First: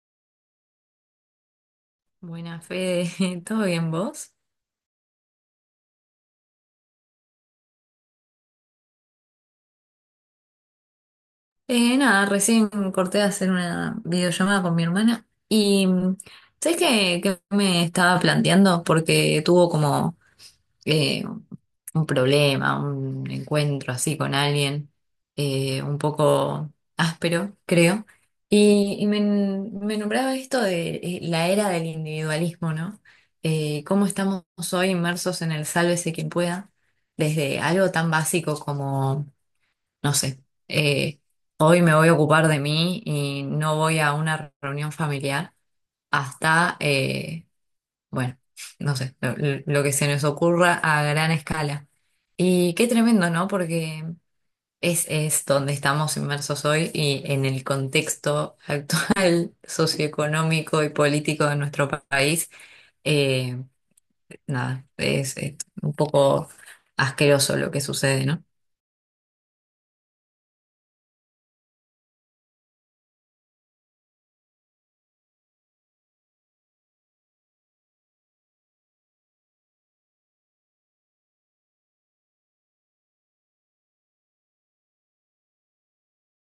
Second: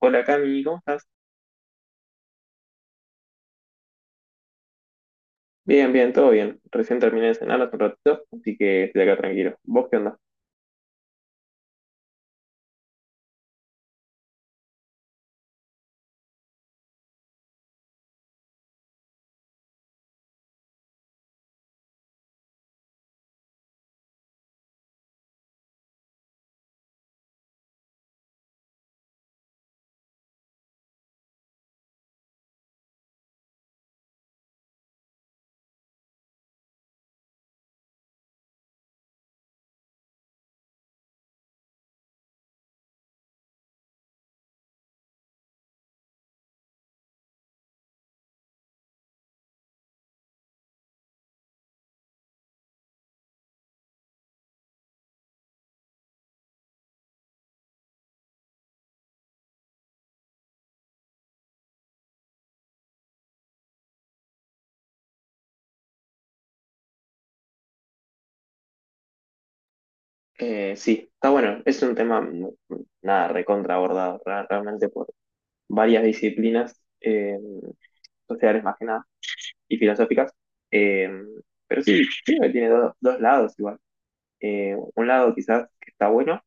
Hola Cami, ¿cómo estás? Buena fe, ¿todo bien vos? Bien, bien, todo bien. Recién terminé de cenar hace un ratito, así que estoy acá tranquilo. ¿Vos qué onda? Nada, recién corté de hacer una videollamada con mi hermana y ¿sabés qué me estaba planteando? Porque tuvo como eh, un problema, un encuentro así con alguien, un poco áspero, creo, y me nombraba esto de la era del individualismo, ¿no? Cómo estamos hoy inmersos en el sálvese quien pueda, desde algo tan básico como no sé, eh, hoy me voy a ocupar de mí y no voy a una reunión familiar hasta, bueno, no sé, lo que se nos ocurra a gran escala. Y qué tremendo, ¿no? Porque es donde estamos inmersos hoy y en el contexto actual socioeconómico y político de nuestro país, eh, nada, es un poco asqueroso lo que sucede, ¿no? Sí, está bueno. Es un tema, nada, recontra abordado realmente por varias disciplinas sociales más que nada y filosóficas. Eh, pero sí, creo que tiene dos lados igual. Un lado quizás que está bueno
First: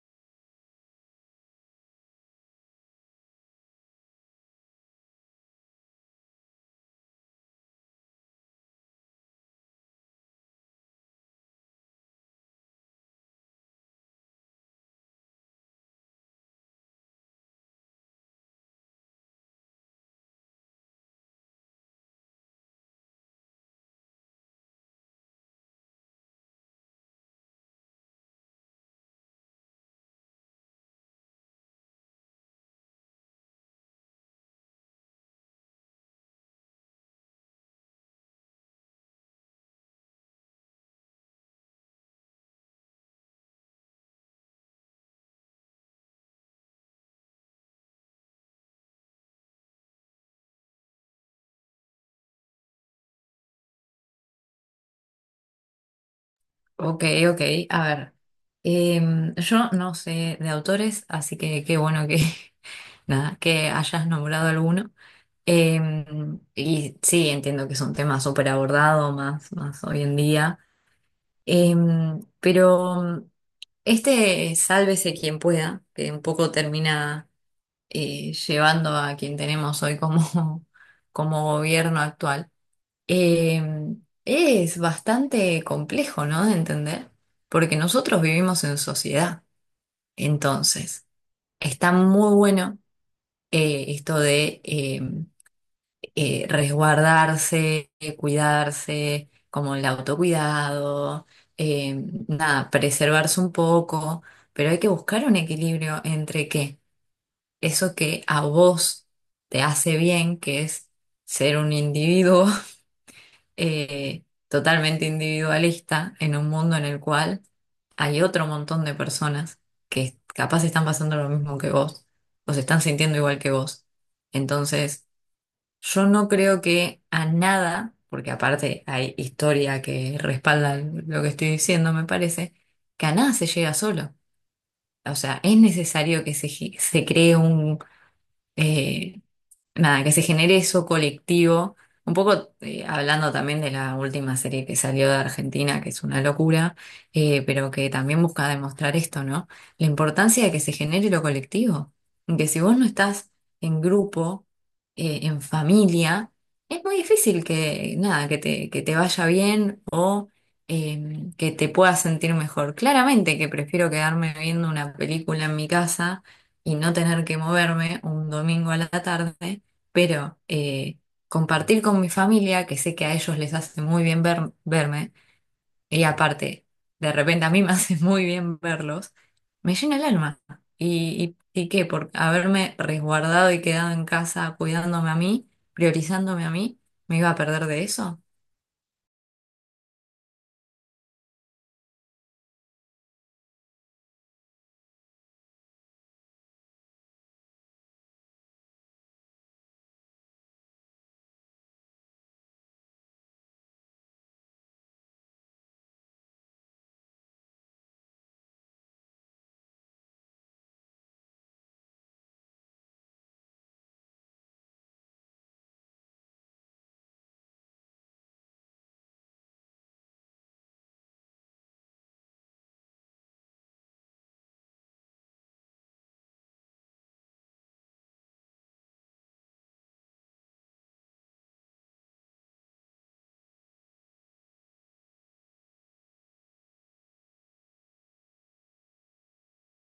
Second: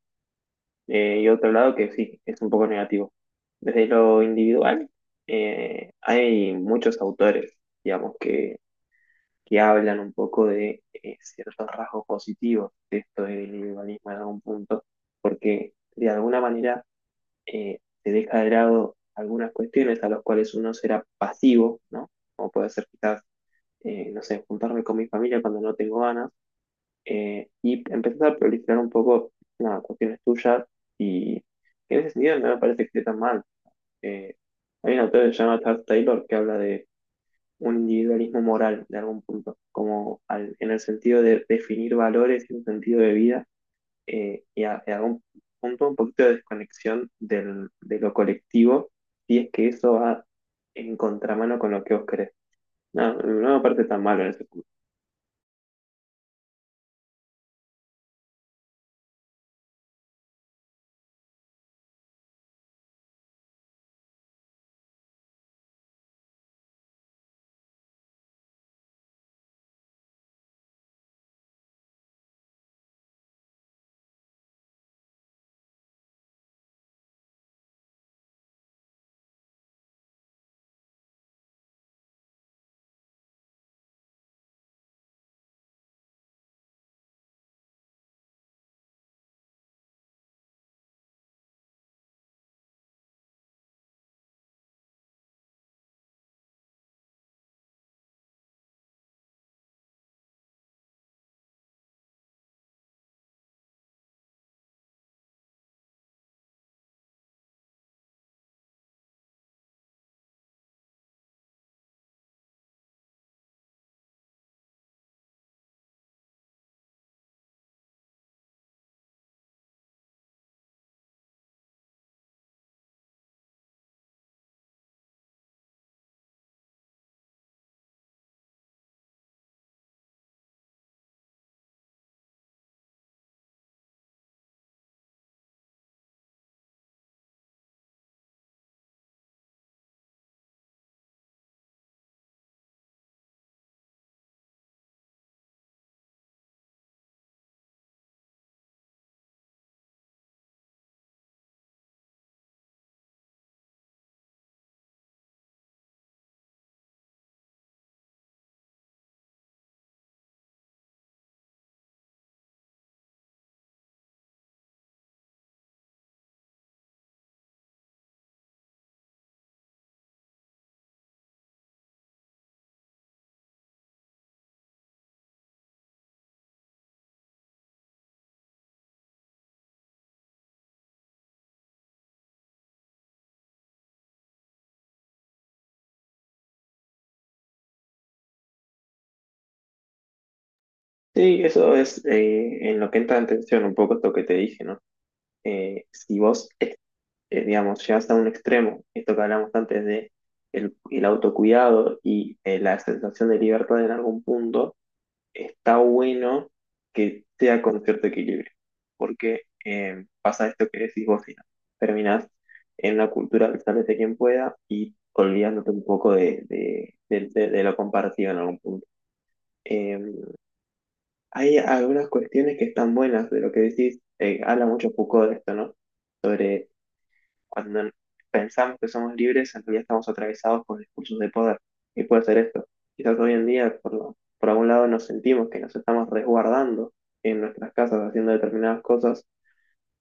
y otro lado que sí, es un poco negativo. Desde lo individual, hay muchos autores, digamos, que hablan un poco de ciertos rasgos positivos de esto del individualismo en algún punto, porque de alguna manera se deja de lado algunas cuestiones a las cuales uno será pasivo, ¿no? Como puede ser quizás, no sé, juntarme con mi familia cuando no tengo ganas, y empezar a proliferar un poco nada, cuestiones tuyas, y en ese sentido no me parece que esté tan mal. Eh, Hay un autor que se llama Charles Taylor que habla de un individualismo moral de algún punto, como en el sentido de definir valores y un sentido de vida y a, en algún punto un poquito de desconexión del, de lo colectivo, si es que eso va en contramano con lo que vos querés. No, no me parece tan malo en ese punto. Ok, ok, a ver. Yo no sé de autores, así que qué bueno nada, que hayas nombrado alguno. Em, y sí, entiendo que es un tema súper abordado más hoy en día. Em, pero este sálvese quien pueda, que un poco termina llevando a quien tenemos hoy como, como gobierno actual. Eh, es bastante complejo, ¿no? De entender, porque nosotros vivimos en sociedad. Entonces, está muy bueno esto de resguardarse, cuidarse, como el autocuidado, eh, nada, preservarse un poco, pero hay que buscar un equilibrio entre que eso que a vos te hace bien, que es ser un individuo, totalmente individualista en un mundo en el cual hay otro montón de personas que capaz están pasando lo mismo que vos o se están sintiendo igual que vos. Entonces, yo no creo que a nada, porque aparte hay historia que respalda lo que estoy diciendo, me parece, que a nada se llega solo. O sea, es necesario que se cree un… eh, nada, que se genere eso colectivo. Un poco hablando también de la última serie que salió de Argentina, que es una locura, pero que también busca demostrar esto, ¿no? La importancia de que se genere lo colectivo. Que si vos no estás en grupo, en familia, es muy difícil nada, que te vaya bien o que te puedas sentir mejor. Claramente que prefiero quedarme viendo una película en mi casa y no tener que moverme un domingo a la tarde pero compartir con mi familia, que sé que a ellos les hace muy bien verme, y aparte, de repente a mí me hace muy bien verlos, me llena el alma. ¿Y qué? Por haberme resguardado y quedado en casa cuidándome a mí, priorizándome a mí, ¿me iba a perder de eso? Sí, eso es en lo que entra en tensión un poco esto que te dije, ¿no? Si vos, digamos, llegas a un extremo, esto que hablamos antes de el autocuidado y la sensación de libertad en algún punto, está bueno que sea con cierto equilibrio, porque pasa esto que decís vos, Ina. Terminás en una cultura del sálvese quien pueda y olvidándote un poco de lo compartido en algún punto. Eh, Hay algunas cuestiones que están buenas de lo que decís, habla mucho Foucault de esto, ¿no? Cuando pensamos que somos libres, en realidad estamos atravesados por discursos de poder. Y puede ser esto. Quizás hoy en día, por algún lado, nos sentimos que nos estamos resguardando en nuestras casas haciendo determinadas cosas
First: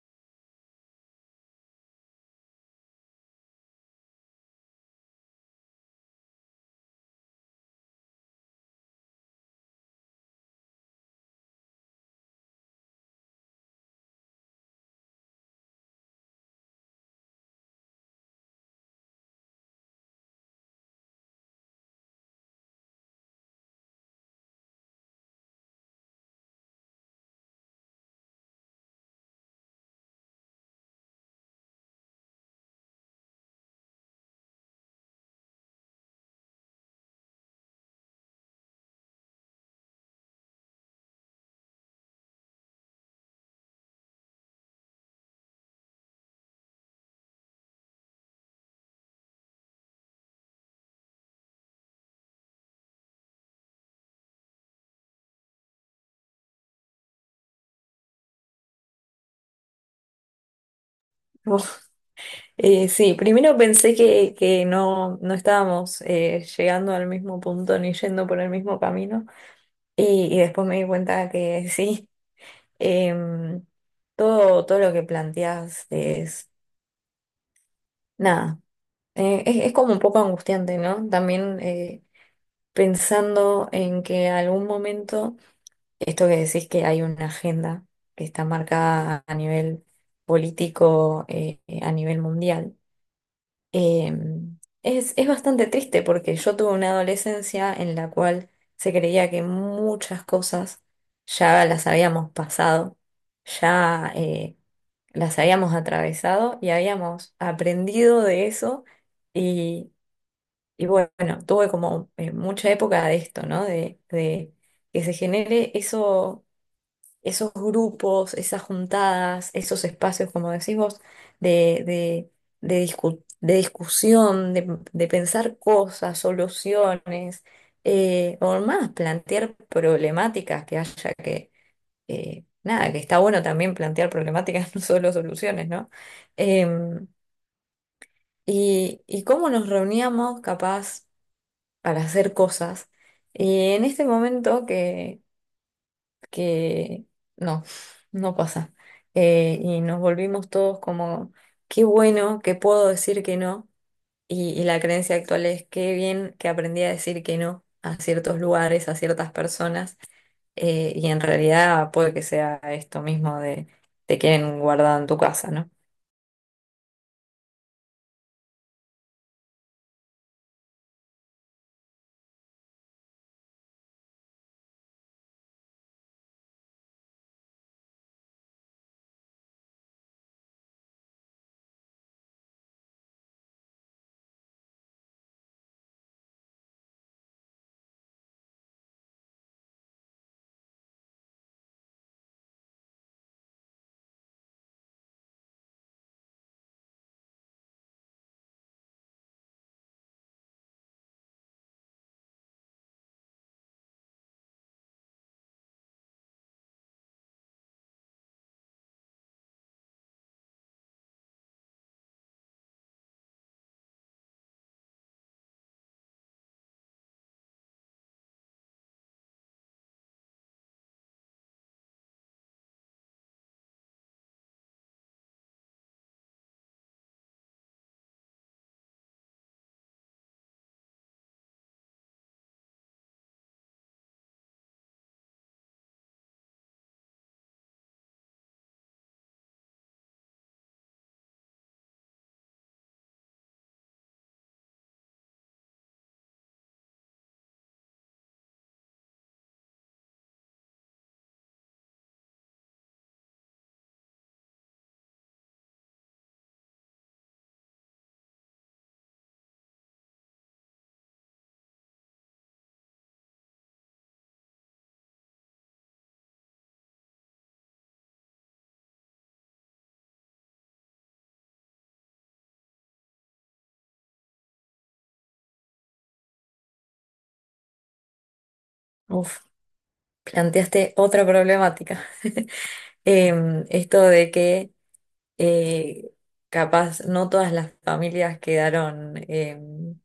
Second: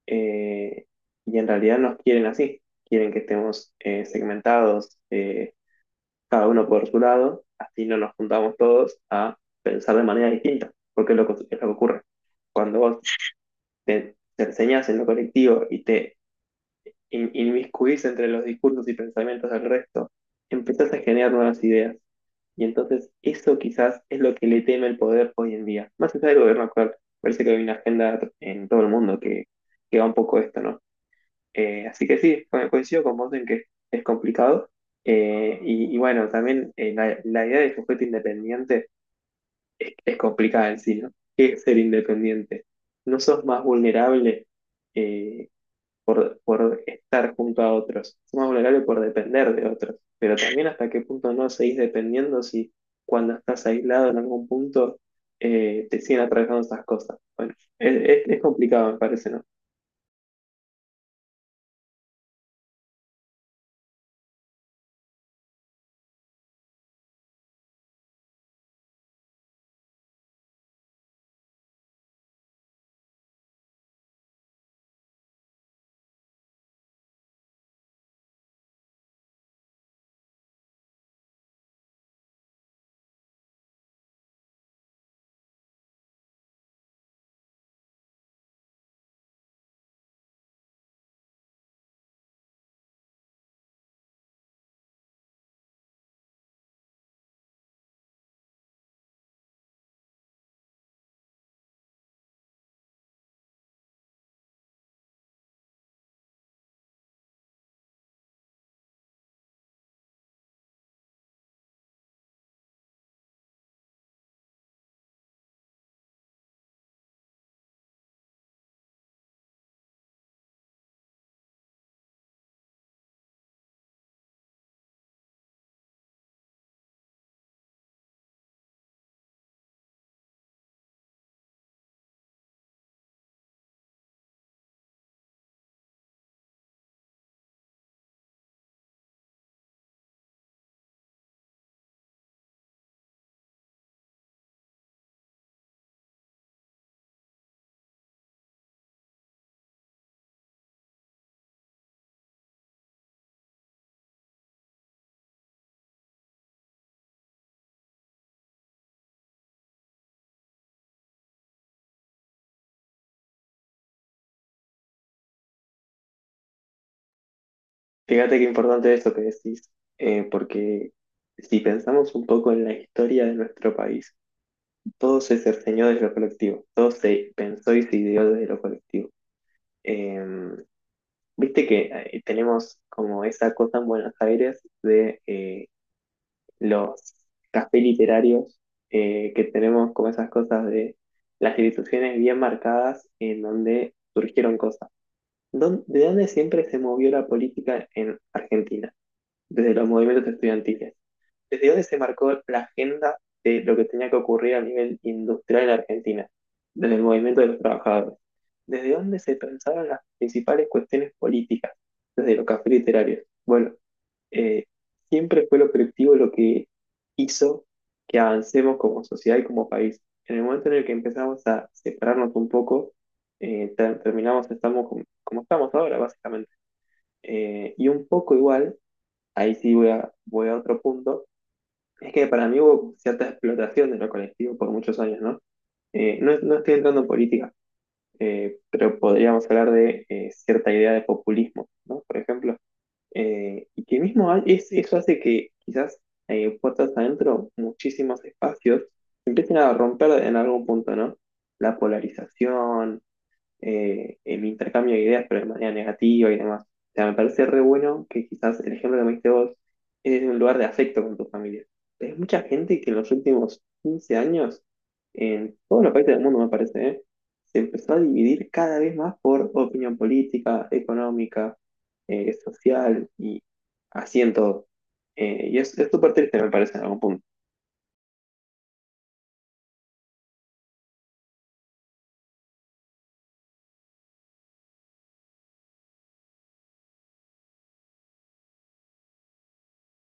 eh, y en realidad nos quieren así. Quieren que estemos segmentados, cada uno por su lado, así no nos juntamos todos a pensar de manera distinta, porque es lo que ocurre. Cuando vos te enseñas en lo colectivo y te inmiscuirse entre los discursos y pensamientos del resto, empezás a generar nuevas ideas. Y entonces eso quizás es lo que le teme el poder hoy en día. Más allá del gobierno actual, parece que hay una agenda en todo el mundo que va un poco esto, ¿no? Así que sí, coincido con vos en que es complicado. Y bueno, también la idea de sujeto independiente es complicada en sí, ¿no? ¿Qué es ser independiente? ¿No sos más vulnerable? eh, por estar junto a otros. Es más vulnerable por depender de otros. Pero también hasta qué punto no seguís dependiendo si cuando estás aislado en algún punto te siguen atravesando esas cosas. Bueno, es complicado, me parece, ¿no? Uf, sí, primero pensé que no, no estábamos llegando al mismo punto ni yendo por el mismo camino y después me di cuenta que sí. Em, todo lo que planteas es nada. Es como un poco angustiante, ¿no? También pensando en que algún momento, esto que decís que hay una agenda que está marcada a nivel político, a nivel mundial. Em, es bastante triste porque yo tuve una adolescencia en la cual se creía que muchas cosas ya las habíamos pasado, ya las habíamos atravesado y habíamos aprendido de eso y, y bueno, tuve como mucha época de esto, ¿no? De que se genere eso esos grupos, esas juntadas, esos espacios, como decís vos, de, de, de discusión, de pensar cosas, soluciones, o más, plantear problemáticas que haya que, nada, que está bueno también plantear problemáticas, no solo soluciones, ¿no? Em, y cómo nos reuníamos capaz para hacer cosas. Y en este momento que no, no pasa. Y nos volvimos todos como, qué bueno que puedo decir que no. Y la creencia actual es, qué bien que aprendí a decir que no a ciertos lugares, a ciertas personas. Y en realidad puede que sea esto mismo de te quieren guardado en tu casa, ¿no? Fíjate qué importante esto que decís, porque si pensamos un poco en la historia de nuestro país, todo se cerceñó desde lo colectivo, todo se pensó y se ideó desde lo colectivo. Em, Viste que tenemos como esa cosa en Buenos Aires de los cafés literarios que tenemos como esas cosas de las instituciones bien marcadas en donde surgieron cosas. ¿De dónde siempre se movió la política en Argentina? Desde los movimientos estudiantiles. ¿Desde dónde se marcó la agenda de lo que tenía que ocurrir a nivel industrial en Argentina? Desde el movimiento de los trabajadores. ¿Desde dónde se pensaron las principales cuestiones políticas? Desde los cafés literarios. Bueno, eh, siempre fue lo colectivo lo que hizo que avancemos como sociedad y como país. En el momento en el que empezamos a separarnos un poco, terminamos, estamos como, como estamos ahora, básicamente. Y un poco igual ahí sí voy a otro punto, es que para mí hubo cierta explotación de lo colectivo por muchos años, ¿no? No estoy entrando en política, pero podríamos hablar de cierta idea de populismo, ¿no? Por ejemplo, y que mismo eso hace que quizás puertas adentro muchísimos espacios se empiecen a romper en algún punto, ¿no? La polarización, el intercambio de ideas, pero de manera negativa y demás. O sea, me parece re bueno que quizás el ejemplo que me diste vos es en un lugar de afecto con tu familia. Hay mucha gente que en los últimos 15 años, en todos los países del mundo me parece, ¿eh? Se empezó a dividir cada vez más por opinión política, económica, social y así en todo. Y es súper triste, me parece, en algún punto. Uf, planteaste otra problemática. Em, esto de que eh, capaz no todas las familias quedaron… em,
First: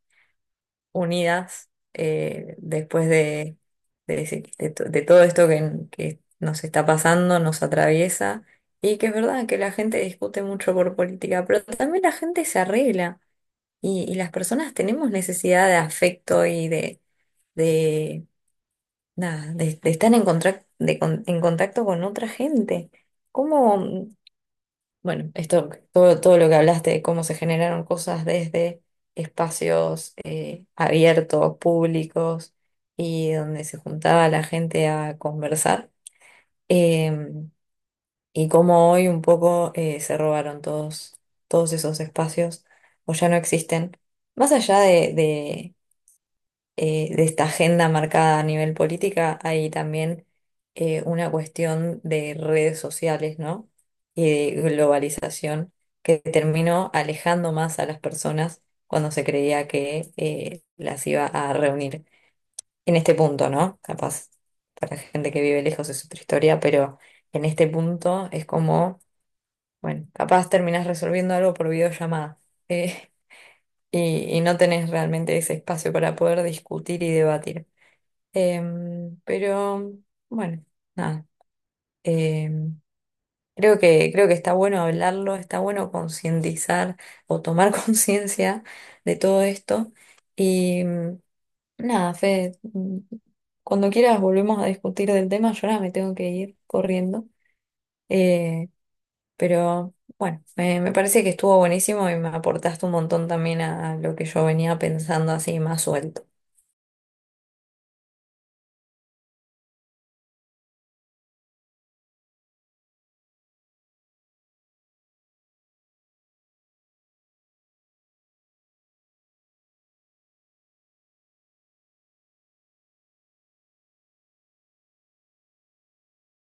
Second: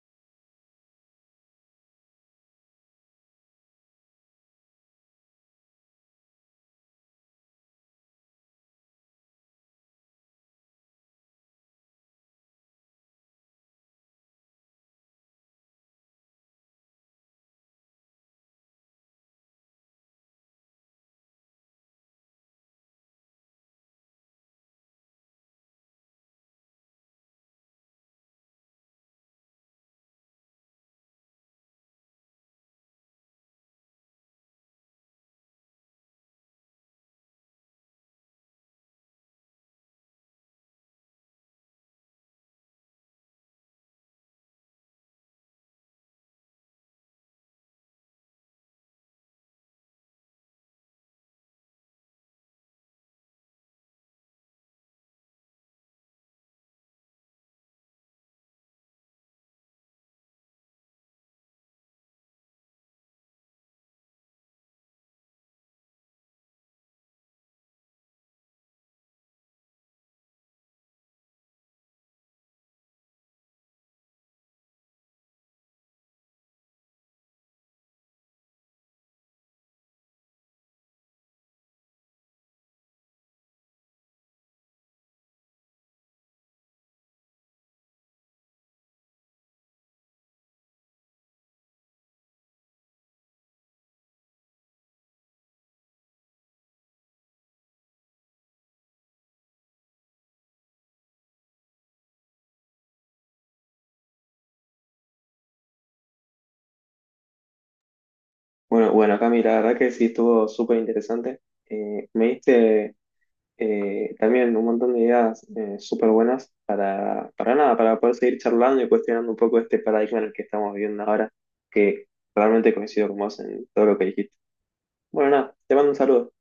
unidas después de, ese- de to- de todo esto que nos está pasando, nos atraviesa, y que es verdad que la gente discute mucho por política, pero también la gente se arregla y las personas tenemos necesidad de afecto y de, nada, de estar en contacto con otra gente. ¿Cómo? Bueno, todo lo que hablaste de cómo se generaron cosas desde espacios abiertos, públicos y donde se juntaba la gente a conversar, eh, y cómo hoy un poco se robaron todos esos espacios o ya no existen. Más allá de esta agenda marcada a nivel política, hay también una cuestión de redes sociales, ¿no? Y de globalización que terminó alejando más a las personas cuando se creía que las iba a reunir. En este punto, ¿no? Capaz para gente que vive lejos es otra historia, pero en este punto es como, bueno, capaz terminás resolviendo algo por videollamada. eh, y no tenés realmente ese espacio para poder discutir y debatir. Em, pero bueno, nada. Em, creo creo que está bueno hablarlo, está bueno concientizar o tomar conciencia de todo esto. Y mm, nada, Fede, mm, cuando quieras volvemos a discutir del tema. Yo ahora me tengo que ir corriendo. Eh, pero bueno, me parece que estuvo buenísimo y me aportaste un montón también a lo que yo venía pensando así más suelto. Bueno, bueno, Cami, la verdad que sí estuvo súper interesante. Me diste También un montón de ideas súper buenas para nada, para poder seguir charlando y cuestionando un poco este paradigma en el que estamos viviendo ahora, que realmente coincido con vos en todo lo que dijiste. Bueno, nada, te mando un saludo.